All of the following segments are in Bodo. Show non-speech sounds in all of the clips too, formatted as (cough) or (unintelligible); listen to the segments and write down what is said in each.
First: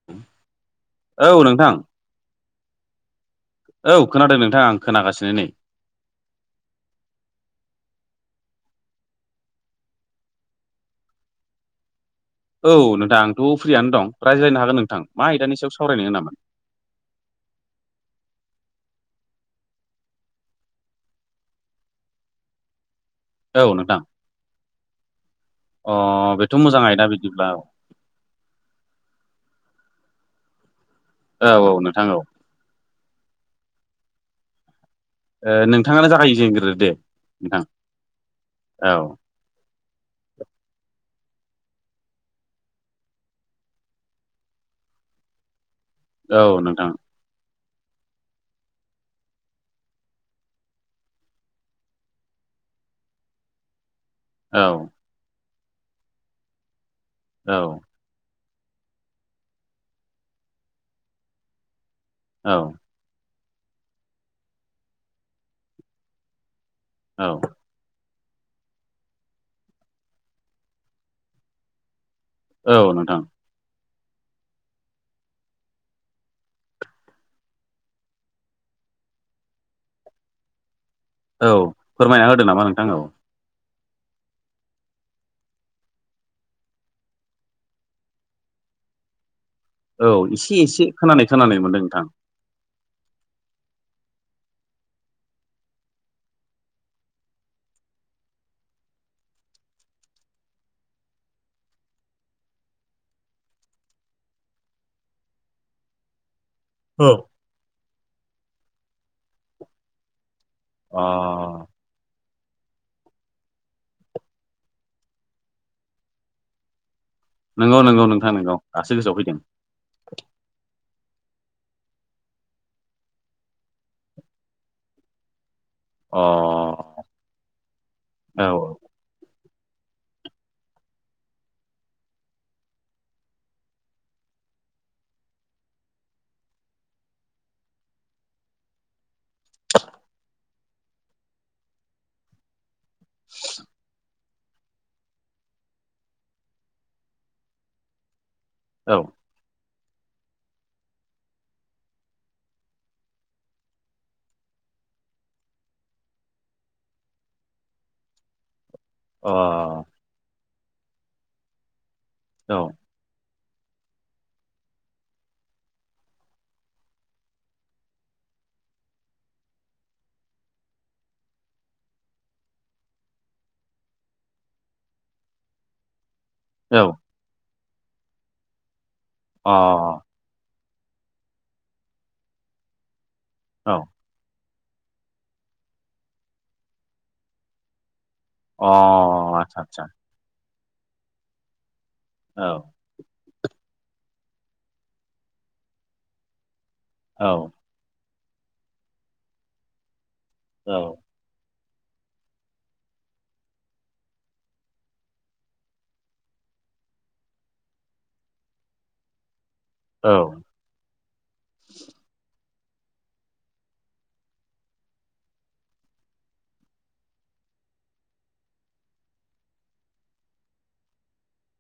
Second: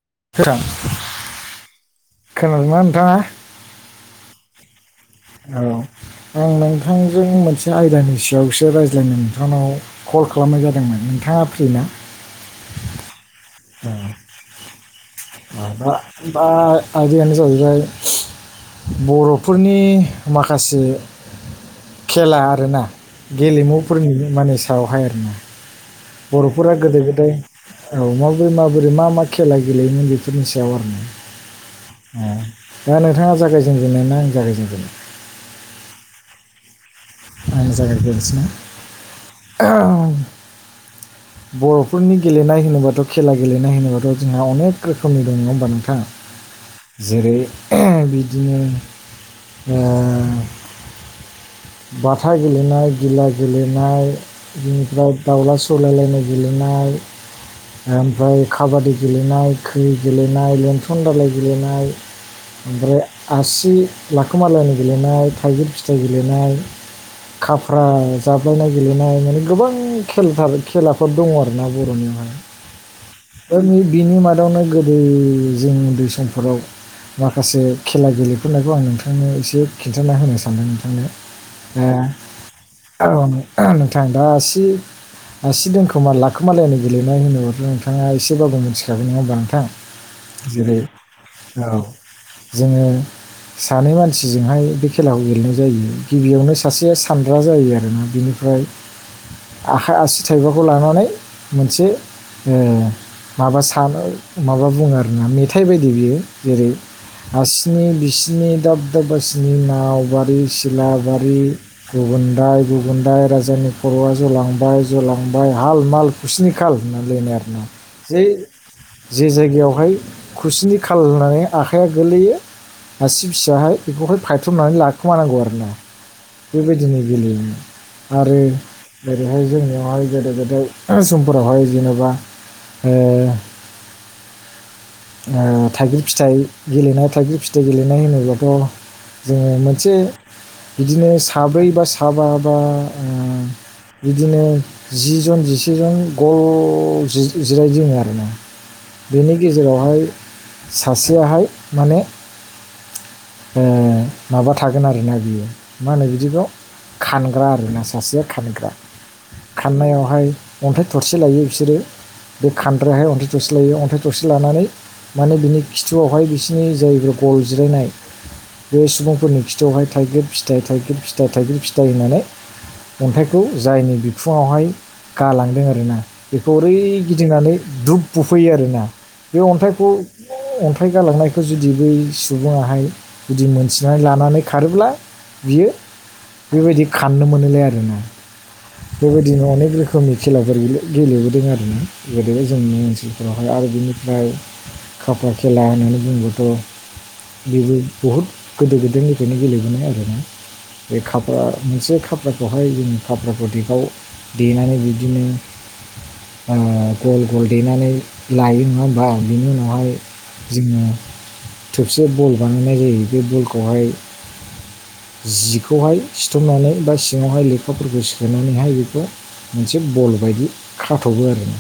(unintelligible) सोरां औ नोंथां। खोनादोंना नोंथाङा? औ खोनादों नोंथां आं खोनागानो औ आं नोंथांजों मोनसे आयदानि सायावसो रायज्लायनो नोंथांनाव कल खालामनाय जादोंमोन नोंथाङा फ्रि ना? औ नोंथां आंथ' फ्रियानो दं, रायज्लायनो हागोन नोंथां। मा आयदानि सायाव सावरायनो होनामोन (unintelligible) आयदायानो जाहैबाय बर'फोरनि माखासे खेला आरोना औ नोंथां गेलेमुफोरनि मानानि सायावहाय आरोना। अ बेथ' बर'फोरा मोजां गोदो आयदा गोदाय बिदिब्ला औ माबोरै माबोरै मा मा खेला गेलेयोमोन बेफोरनि सायाव आरो। न औ औ नोंथां औ दा नोंथाङा जागायजेनगेननाय ना आं जागायजेनगोनो? नोंथाङानो जागायजेनग्रो दे। आ नोंथां जागसना औ (unintelligible) बर'फोरनि गेलेनाय होनोबाथ' खेला गेलेनाय होनोबाथ' जोंहा अनेक रोखोमनि दङ होमबा नोंथाङ? औ नोंथां। जेरै बिदिनो (unintelligible) बाथा गेलेनाय गिला गेलेनाय औ बिनिफ्राय दाउला सौलायलायनाय गेलेनाय औ। ओमफ्राय खाबादि गेलेनाय खै गेलेनाय लन्सन दालााय गेलेनाय औ ओमफ्राय आसि लाखोमालायनि गेलेनाय थाइगिर फिथाइ गेलेनाय औ खाफ्रा जाब्लायनाय गेलेनाय माने गोबां खेल थाराय खेलाफोर दङ आर ना बर'नियावहाय औ नोंथां। बिनि मादावनो गोदो जों उन्दै समफोराव माखासे खेला गेलेफोरनायखौ आं नोंथांनो एसे खिन्थाना होनो सानदों नोंथांनो। औ फोरमायना होदो नामा नोंथां औ। ओ नोंथां दासि आसि दोनखोमा लाखोमालायनो गेलेनाय होनोब्लाथ' नोंथाङा एसेबाबो मिथिखोन नङा होमबा नोंथां? औ एसे जेरै एसे खोनानाय खोनानानै मोनदों नोंथां। जोङो सानै मानसिजोंहाय बे खेलाखौ गेलेनाय जायो गिबियावनो सासेया सानद्रा जायो आरोना बिनि ओमफ्राय आखाइ आसि थाइबाखौ लानानै मोनसे माबा सानो माबा बुङो आरोना, मेथाइ बायदि बियो जेरै औ। हारसिनि बिसिनि दाब दाबसिनि नाव बारि सिलाबारि अ गुबुनन्दाय गुबुनदाय राजानि खर'आ जालांबाय जालांबाय हाल माल खुस्नि खााल होननानैलायनाय आरो। नंगौ नंगौ (unintelligible) जे नोंथां नंगौ दासो गोसोआव जे फैदों जायगायावहाय। खुसिनि खाल होननानै आखाइया गोलैयो आसि फिसाहाय बेखौहाय फायथ'नानै लाखोमानांगौ आरो ना। अ बेबायदिनो गेलेयोमोन आरो औ जेरैहाय जोंनियाव बेहाय गोेदो गोदाय समफोरावहाय जेनेबा ओ थाइगिर फिथाइ गेलेनाय थाइगिर फिथाइ गेलेनाय होनोब्लाथ' जोङो मोनसे बिदिनो साब्रै बा साबा बा (unintelligible) बिदिनो जि जन जिसेजन गल जिरायजिङो आरो ना औ बेनि गेजेरावहाय सासेयाहाय माने ओ- माबा थागोन आरोना बियो मा होनो बिदिखौ खानग्रा आरोना सासेया खानग्रा अ खाननायावहाय अन्थाइ थरसे लायो बिसोरो बे औ खानद्रहाय अन्थ दरसे लायो अन्थाइ थसे लानानै माने बिनि खिथुआवहाय बिसिनि जायफोर गल जिरायनाय बे सुबुंफोरनि खिथयावहाय थाइगिर फिथाइ थाइगिर फिथाइ थाइगिर फिथाइ होननानै अन्थाइखौ जायनि बिखुङावहाय गालांदों आरोना बेखौ ओरै औ गिदिंनानै धुप बुफैयो आरोना बे अ अन्थाइखौ अन्थाइ गालांनायखौ जुदि बै सुबुङाहाय जुदि औ अ मोनथिनानै लानानै खारोब्ला बियो बेबायदि खाननो मोनोलाय आरो ना बेबायदिनो आदसा अनेक आदसा रोखोमनि खेलाफोर गेले-गेलेबोदों आर ना गोदो औ जोंनि ओसोल बेवहाय आरो बिनिफ्राय खाफा खेला होननानै बुंबाथ' औ बेबो बहुत गोदो गोदायनिफायनो गेलेबोनाय आरोना बे औ काप मोनसे खाफ्राखौहाय जों खाप्रा प्रडेकआव देनानै बिदिनो ओ-गल गल देनानै लायो नङा होमबा बिनि उनावहाय औ जोङो थोबसे बल बानायनाय जायो बे बलखौहाय जिखौहाय सिथ'नानै बा सिङावहाय लेखाफोरखौ सोना नैहाय बेखौ मोनसे बल बायदि खाथ'बो आरो ना।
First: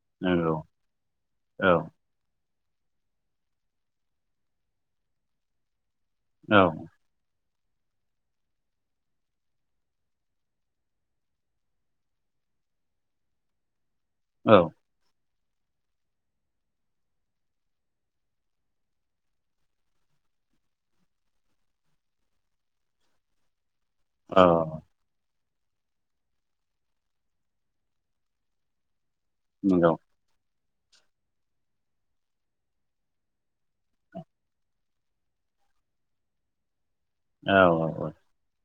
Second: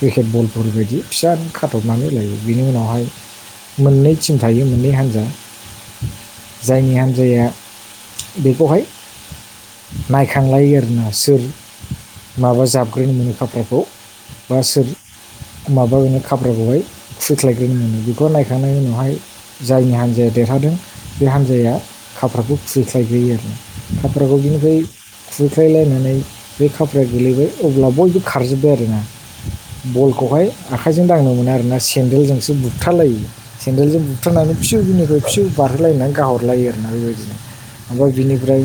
फेकेट नंगौ बलफोर बायदि फिसानो औ खाथबनानै लायो। बिनि उनावहाय मोननै टिम थायो मोननै हान्जा। औ जायनि हान्जाया बेखौहाय नायखांलायो आरोना। सोर माबा जाबग्रोनो मोनो खामफ्लायखौ औ बा सोर माबानो खाब्राखौहाय खुबैख्लायग्रोनो बेखौ नायखांनायनि उनावहाय जायनि हान्जाया देरहादों बे हान्जाया खाफ्राखौ खुैस्लायग्रोयो आरो। खाफ्राखौ बिनिफ्राय औ खुुबैख्लायलायना नै बे खाफ्लाया गोलैबाय अब्ला बयबो खारजोब्बाय आरोना नंगौ बल आखौहाय आखाइजों दांनो मोनो आरो ना सेन्देलजोंसो बुखथा लायो। सेन्देलजों बुबथानानै फिउ बिनिफ्राय फिव बारहोलायनानै गाहहरलायो आरोना बेबायदि। औ ओमफ्राय बिनिफ्राय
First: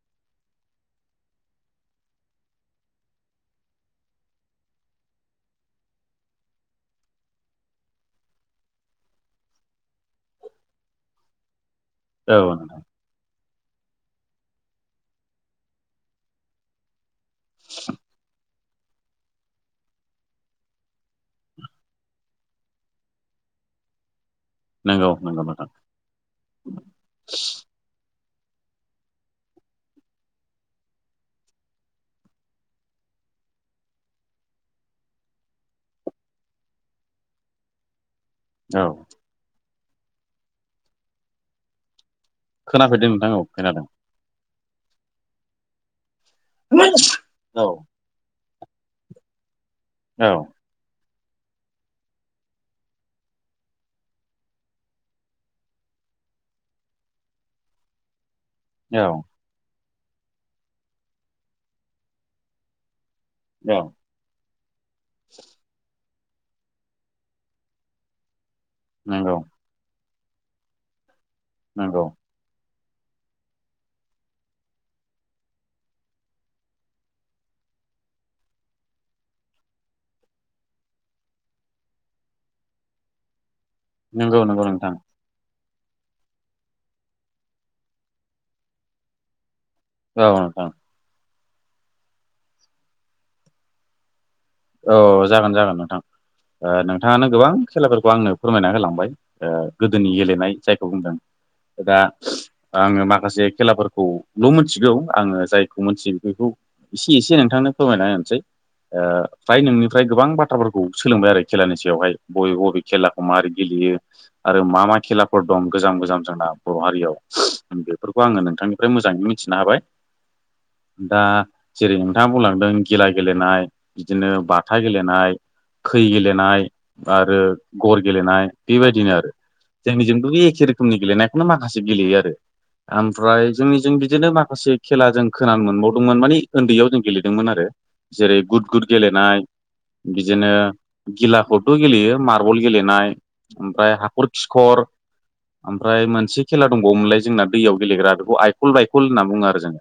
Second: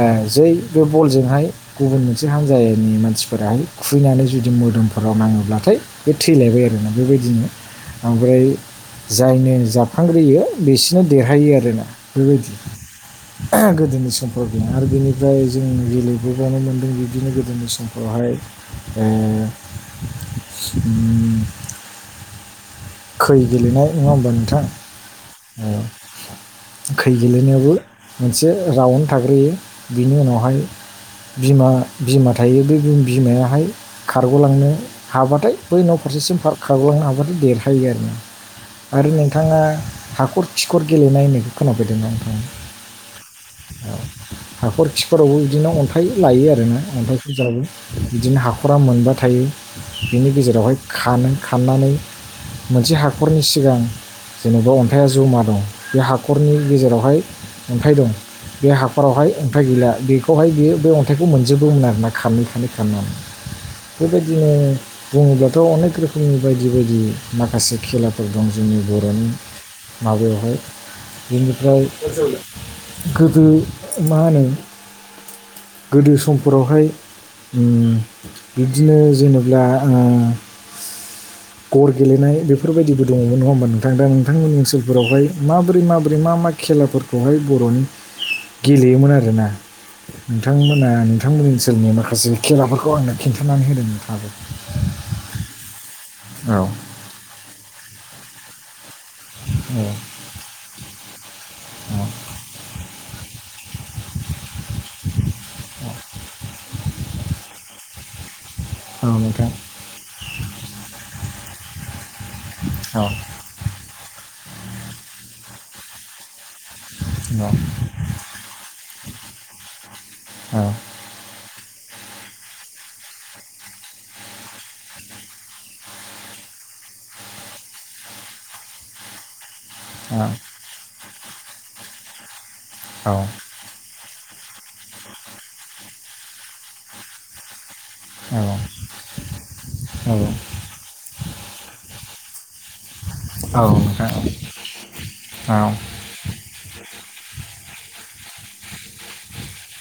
ओ-जै बे बलजोंहाय गुबुन मोनसे हान्जानि मानसिफोराहाय खुबैनानै जुदि मोदोमफोराव नाङोब्लाथाय बे थैलायबाय आरोना बेबायदिनो। ओमफ्राय जायनो जाबखांग्रोयो बिसोरनो देरहायो आरोना। औ बेबायदि औ गोदोनि समफोरनि आर बेनिफ्राय जों गेले गोबानो मोनदों बिदिनो गोदोनि समफ्रावहाय ओ- उम। खै गेलेनाय नङा होमबा नोंथां? नंगौ नंगौ नोंथां। खै गेलेनायावबो मोनसे राउन्ड थाग्रोयो बिनि उनावहाय बिमा बिमा थायो बे बिमायाहाय खारग'लांनो हाबाथाय बै न' फारसेसिम फार-खारग'लांनो हाबाथाय देर थायो आरो ना। औ आरो नोंथाङा हाखर खिखर गेलेनाय होननायखौ खोनाफैदोंमोन नोंथांङा? खोनाफेदों नोंथां औ खोनादों। हाखर खिखरावबो बिदिनो अन्थाइ लायो आरोनो अन्थाइ फुजाबो औ बिदिनो हाखरा मोनबा थायो औ बिनि गेजेरावहाय खानो खाननानै मोनसे हाखरनि सिगां जेनेबा अन्थाइया जमा दं बे हाखरनि गेजेरावहाय अन्थाइ दं बे औ हाखरावहाय अन्थाइ गैला बेखौहाय बेयो बे अन्थाइखौ मोनजोबोमोन आरोना खारै खारानै खारनानै ओ बेबायदिनो बुङोब्लाथ' अनेक रोखोमनि बायदि बायदि माखासे खेला फोर दं जोंनि बर'नि माबायावहाय बेनिफ्राय नंगौ गोदो मा होनो गोदो समफोरावहाय बिदिनो जेनेब्ला ओ गेलेनाय बेफोरबायदिबो दङमोन नङा होमबा नोंथां दा नंगौ नोंथांमोननि नंगौ नोंथां ओनसोलफोरावहाय माबोरै माबोरै मा मा खेलाफोरखौहाय बर'नि गेलेयोमोन आरोना औ नोंथां नोंथांमोना नोंथांमोन ओनसोलनि माखासे खेलाफोरखौ आंनो खिन्थानानै होदों नोंथांङाबो औ जागोन जागोन नोंथां औ ओ नोंथाङानो गोबां खेलाफोरखौ आंनो फोरमायना होलांबाय ओ गोदोनि गेलेनाय जायखौ बुंदों दा औ आङो माखासे खेलाफोरखौल' मिथिगौ आङो जायखौ मोनथियो बेखौ एसे एसे नोंथांनो फोरमायना होनोसै ओ औ नोंथां फ्राय नोंनिफ्राय गोबां बाथ्राफोरखौ सोलोंबाय आरो खेलानि सायावहाय बबे बबे औ नंगौ खेलाखौ माबोरै गेलेयो आरो मा मा खेलाफोर दं गोजाम गोजाम जोंना बर' हारियाव बेफोरखौ आङो नोंथांनिफ्राय मोजाङै मिथिनो हाबाय औ दा जेरै नोंथाङा बुंलांदों गिला गेलेनाय बिदिनो बाथा गेलेनाय खै गेलेनाय आरो गर गेलेनाय बेबायदिनो आरो जोंनिजों' बे एखे रोखोमनि गेलेनायखौनो माखासे गेलेयो आरो औ ओमफ्राय जोंनि जों बिदिनो माखासे खेला जों खोनानो मोनबावदोंमोन माने उन्दैयाव जों गेलेदोंमोन आरो औ जेरै गुद गुद गेलेनाय औ बिदिनो गिलाखौथ' गेलेयो मारबल गेलेनाय ओमफ्राय नोंथां हाखर खिखर औ ओमफ्राय मोनसे खेला दंबावोमोनलाय जोंना दैयाव गेलेग्रा बेखौ आइफल बाय'फल होनना बुङो आरो जों।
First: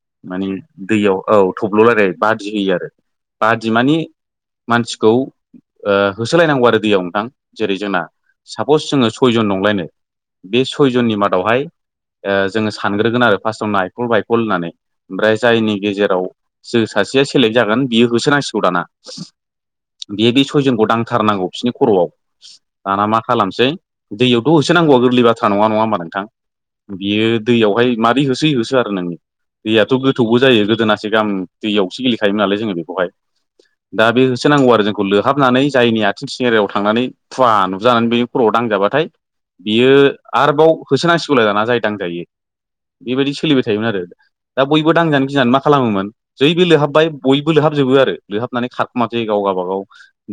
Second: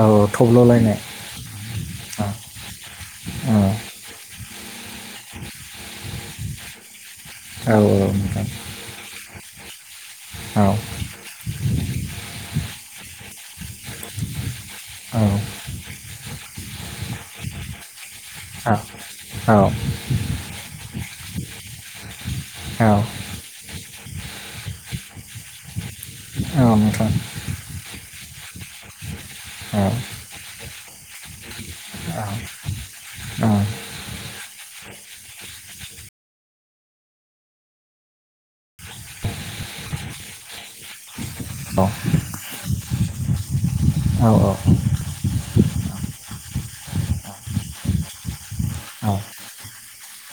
औ माने थब्ल'लायनाय दैयाव औ थब्ल'लायनाय औ बादि होयो आरो औ बादि माने मानसिखौ ओ होसोलायनांगौ आरो दैयाव नोंथां औ जेरै जोंना नोंथां सापस जोङो सयजन दंलायनो बे औ सयजननि मादावहाय ओ जोङो सानग्रोगोन आरो फार्स्टआव नायफल बायखल होननानै औ ओमफ्राय जायनि गेजेराव जो सासेया सेलेक्ट जागोन बियो होसोनांसिगौ दाना औ नोंथां औ औ बियो बे सयजनखौ दांथारनांगौ बिसोरनि खर'आव दाना मा औ खालामसै दैयावथ' होसो नांगौआ गोरलै बाथ्रा नङा नङा होमबा नोंथां औ औ बियो दैयावहाय मारै होसो होसो आरो नों औ दैयाथ' गो गोथौबो जायो गोदोनाससे गाहाम दैयावसो गेलेखायोमोन नालाय जोङो बेयाव उम दा बे होसो नांगौ आरो जोंखौ लोहाबनानै जायनि आथिं सेहेरायाव थांनानै खुवा नुजानानै बेनि खर'आव दांजाबाथाय बियो आरोबाव होसोनांसिगौलाय दाना जाय दांजायो बेबायदि सोलिबाय थायोमोन आरो दा बयबो दांजानो गिनानै मा खालामोमोन जैय बे लोहाबबाय बयबो लोबहाबजोबो आरो लोहाबनानै खारखुमासै गाव गावबागाव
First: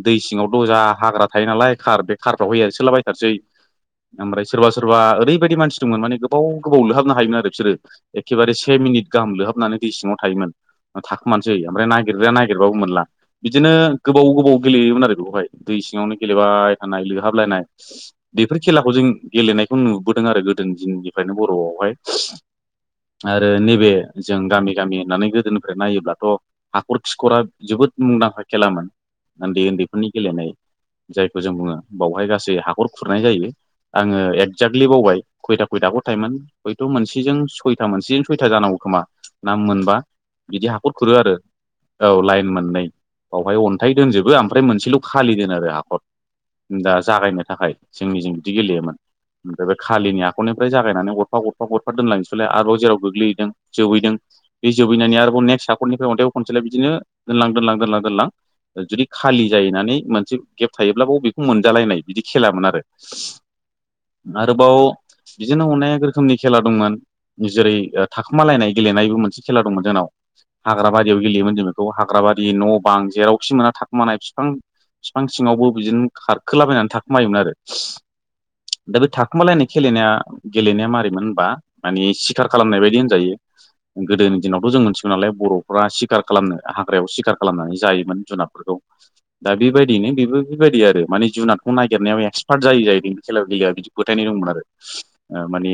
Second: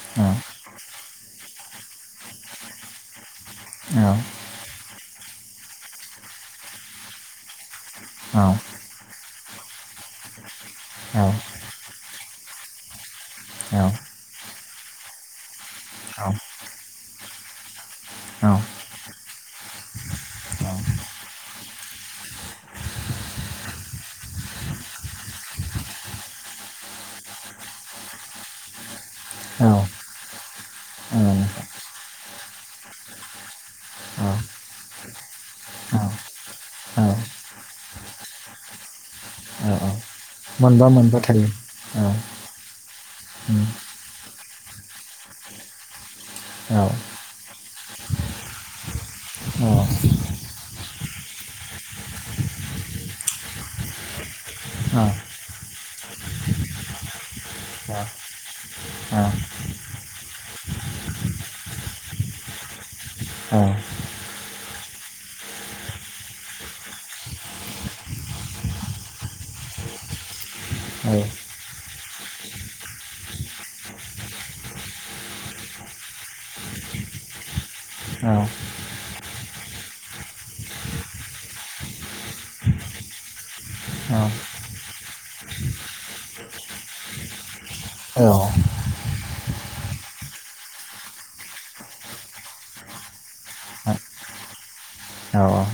दै सिङाव द'जा हाग्रा थायो नालाय खार बे खारफ्रावहै आरो सोलाबायथारसै ओमफ्राय सोरबा सोरबा ओरैबायदि मानसि दंमोन माने गोबाव गोबाव लोहाबनो हायोमोन आरो बिसोरो एखेबारे से मिनिट गाहाम लोहाबनानै दै सिङाव थायोमोन थाखोमानोसै ओमफ्राय नागेरदो नागिरबाबो मोनला बिदिनो गोबाव गोबाव गेलेयोमोन आरो बेखौहाय दै सिङावनो गेलेबाय हानाय लोहाबलायनाय बेफोर खेलाखौ जों गेलेनायखौ नुबोदों आरो गोदो दिननिफ्रायनो बर'आवहाय। आरो नैबे जों गामि गामि होननानै गोदोनिफ्राय नायोब्लाथ' हाखर खिखरा जोबोद मुंदांखा खेलामोन उन्दै उन्दैफोरनि गेलेनाय जायखौ जों बुङो बावहाय गासै हाखर खुरनाय जायो आङो एक्जेक्टलि बावबाय। खयथा खयथा हाखर थायोन हयथ' मोनसेजों सयथा मोनसेजों सयथा जानांगौ खोमा ना मोनबा? बिदि मोनबा हाखर खुरो मोनबा आरो। थायो औ लाइन मोननै बावहाय अन्थाइ दोनजोबो ओमफ्राय मोनसेल' खालि दोनो आरो हाखर। औ दा जागायनो थाखाय जोंनिजों बिदि गेलेयोमोन। औ ओमफ्राय बे खालिनि हाख'रनिफ्राय जागायनानै गरफा गरफा गरफा दोनलांनोसिलाय आरोबाव जेराव गोग्लैहैदों जोबहैदों बे जोबैनानै आरोबाव नेक्स्ट हाखरनिफ्राय अन्थाइाव खनसेलाय बिदिनो दोनलां दोनलां दोनलां दोनलां जुदि खालि जाहैनानै मोनसे गेब थायोब्ला बाव बेखौ मोनजालायनाय बिदि खेलामोन आरो। अ आरोबाव बिदिनो अनेक रोखोमनि खेला दंमोन। जेरै ओ थाखोमालायनाय गेलेनायबो मोनसे खेला दंमोन जोंनाव हाग्रा बा रियाव औ गेलेयोमोन जों बेखौ हाग्राबारि न' बां जेरावखि मोना थाखुमानाय फिफां फिफां सिङावबो बिदिनो खारखोलाबायनानै थाखोमायोमोन आरो। औ नोंथां औ नोंथां औ दा बे थाखुमालायनाय खेलेनाया गेलेनाया मारैमोन होनबा माने सिखार खालामनाय बायदि होनजायो गोदोनि दिनावथ' जों मोनथिगौ नालाय बर' फुरा सिखार खालामनो हाग्रायाव सिखार खालामनानै जायोमोन जुनारफोरखौ। दा बेबायदिनो बेबो बेबायदि आरो माने जुनादखौ नागिरनायाव एक्सपार्ट जायो जाहैदों खेला गेलेआ बिदि फोथायनाय दंमोन आरो ओ माने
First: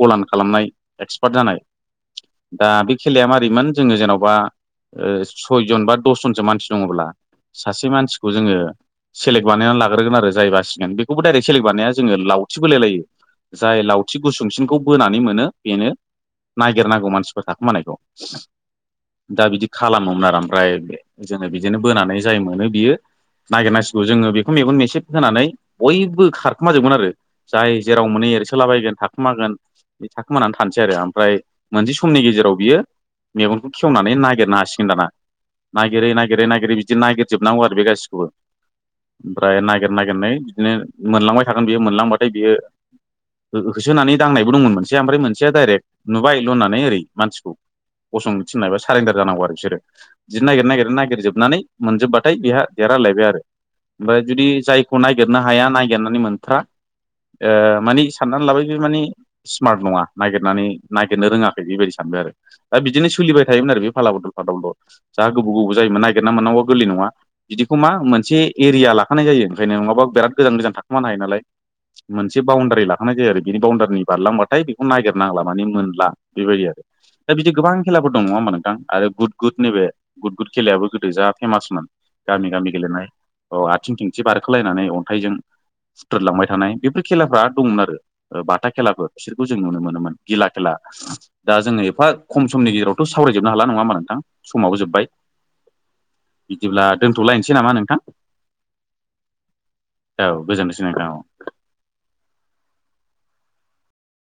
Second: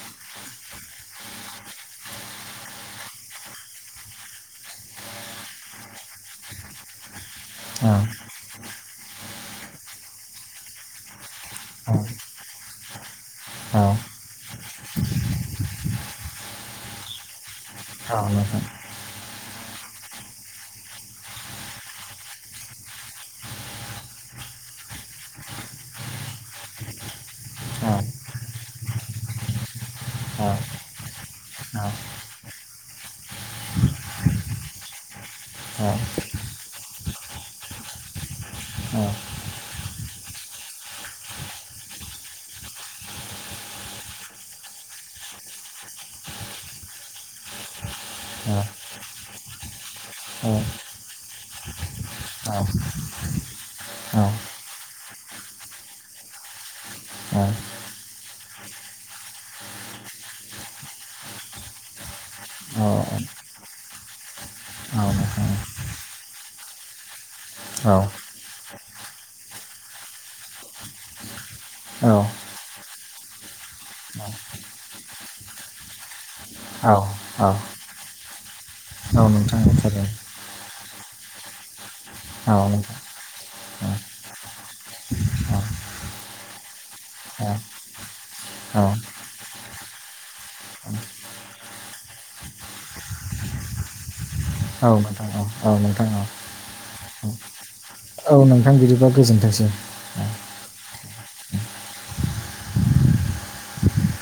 फलान खालामनाय एक्सपार्ट जानाय। दा बे खेलाया मारैमोन जोङो जेन'बा ओ सयजन बा दसजनसो मानसि दङब्ला सासे मानसिखौ जोङो सेलेक्ट बानायनान लाग्रोगोन आरो जाय बासिगोन बेखौबो डाइरेक्ट सेलेक्ट बानाया जोङो लावथि बोलाय लायो। जाय लावथि गुसुंसिनखौ बोनानै मोनो बेनो नायगेरनांगौ मानसिफोर थाखोमानायखौ। दा बिदि खालामोमोन आरो ओमफ्राय जोङो बिदिनो बोनानै जाय मोनो बियो नागेरनांसिगौ जोङो बेखौ मेगन मेसेब होनानै बयबो खारखोमाजोबगोन आरो जाय जेराव मोनै एरसोलाबायगोन थाखोमागोन बिदि थाखोमानानै थानोसै आरो ओमफ्राय मोनसे समनि गेजेराव बियो मेगनखौ खेवनानै नागिरना हासिगोन दाना औ नागिरै नागिरै नागिरै बिदि नागिरजोबनांगौ आरो बे गासिखौबो। ओमफ्राय नागेर नागेरनानै बिदिनो मोनलांबाय थागोन बियो मोनलांबाथाय बियो हो-होसोनानै दांनायबो दंमोन मोनसेया ओमफ्राय मोनसेया डाइरेक्ट नुबाय ल' होननानै ओरै मानसिखौ गसंनो थिननाय बा सारेन्डार जानांगौ आरो बिसोरो। बिदिनो नागेर नागेर नागेरजोबनानै मोनजोबबाथाय बेहा देरहालायबाय आरो। ओमफ्राय जुदि जायखौ नागिरनो हाया नागेरनानै मोनथ्रा ओ माने साननानै लाबाय बे माने स्मार्ट नङा नागिरनानै नागिरनो रोङाखै बेबायदि सानबाय आरो। दा बिदिनो सोलिबाय थायोमोन आरो बे फाला बदल फादल जा गोबाव औ नोंथां गोबाव जायोमोन नागिरना मोननांगौआ गोरलै नङा। बिदिखौ मा मोनसे एरिया लाखानाय जायो ओंखायनो नङाबा बिराद गोजान गोजान थाखुमानो हायो नालाय। मोनसे बाउण्डारि लाखानाय जायो आरो बिनि बाउण्डारिनि बारलांबाथाय बेखौ नागिरनांला माने मोनला बेबायदि आरो। औ। बिदि गोबां खेलाफोर दं नङा होमबा नोंथां आरो गुड गुड नैबे थारैनो गुड गुड खेलायाबो गोदो जा फेमासमोन। औ गामि गामि गेलेनाय नोंथां अ आथिं थिंथि बारखोलायनानै अन्थाइजों हुथ्रोदलांबाय थानाय बेफोर खेलाफ्रा दंमोन आरो। ओ बाथा औ खेलाफोर बिसोरखौ जों नुनो मोनोमोन गिला खेला दा जोङो एफा खम समनि गेजेरावथ' सावरायजोबनो हाला नङा नोंथां। समाबो औ जोब्बाय नोंथां औ औ नोंथां औ। बिदिब्ला दोनथ'लायनोसै नामा नोंथां औ नोंथां बिदिबा गोजोनथोंसै औ गोजोन्थोंसै नोंथां औ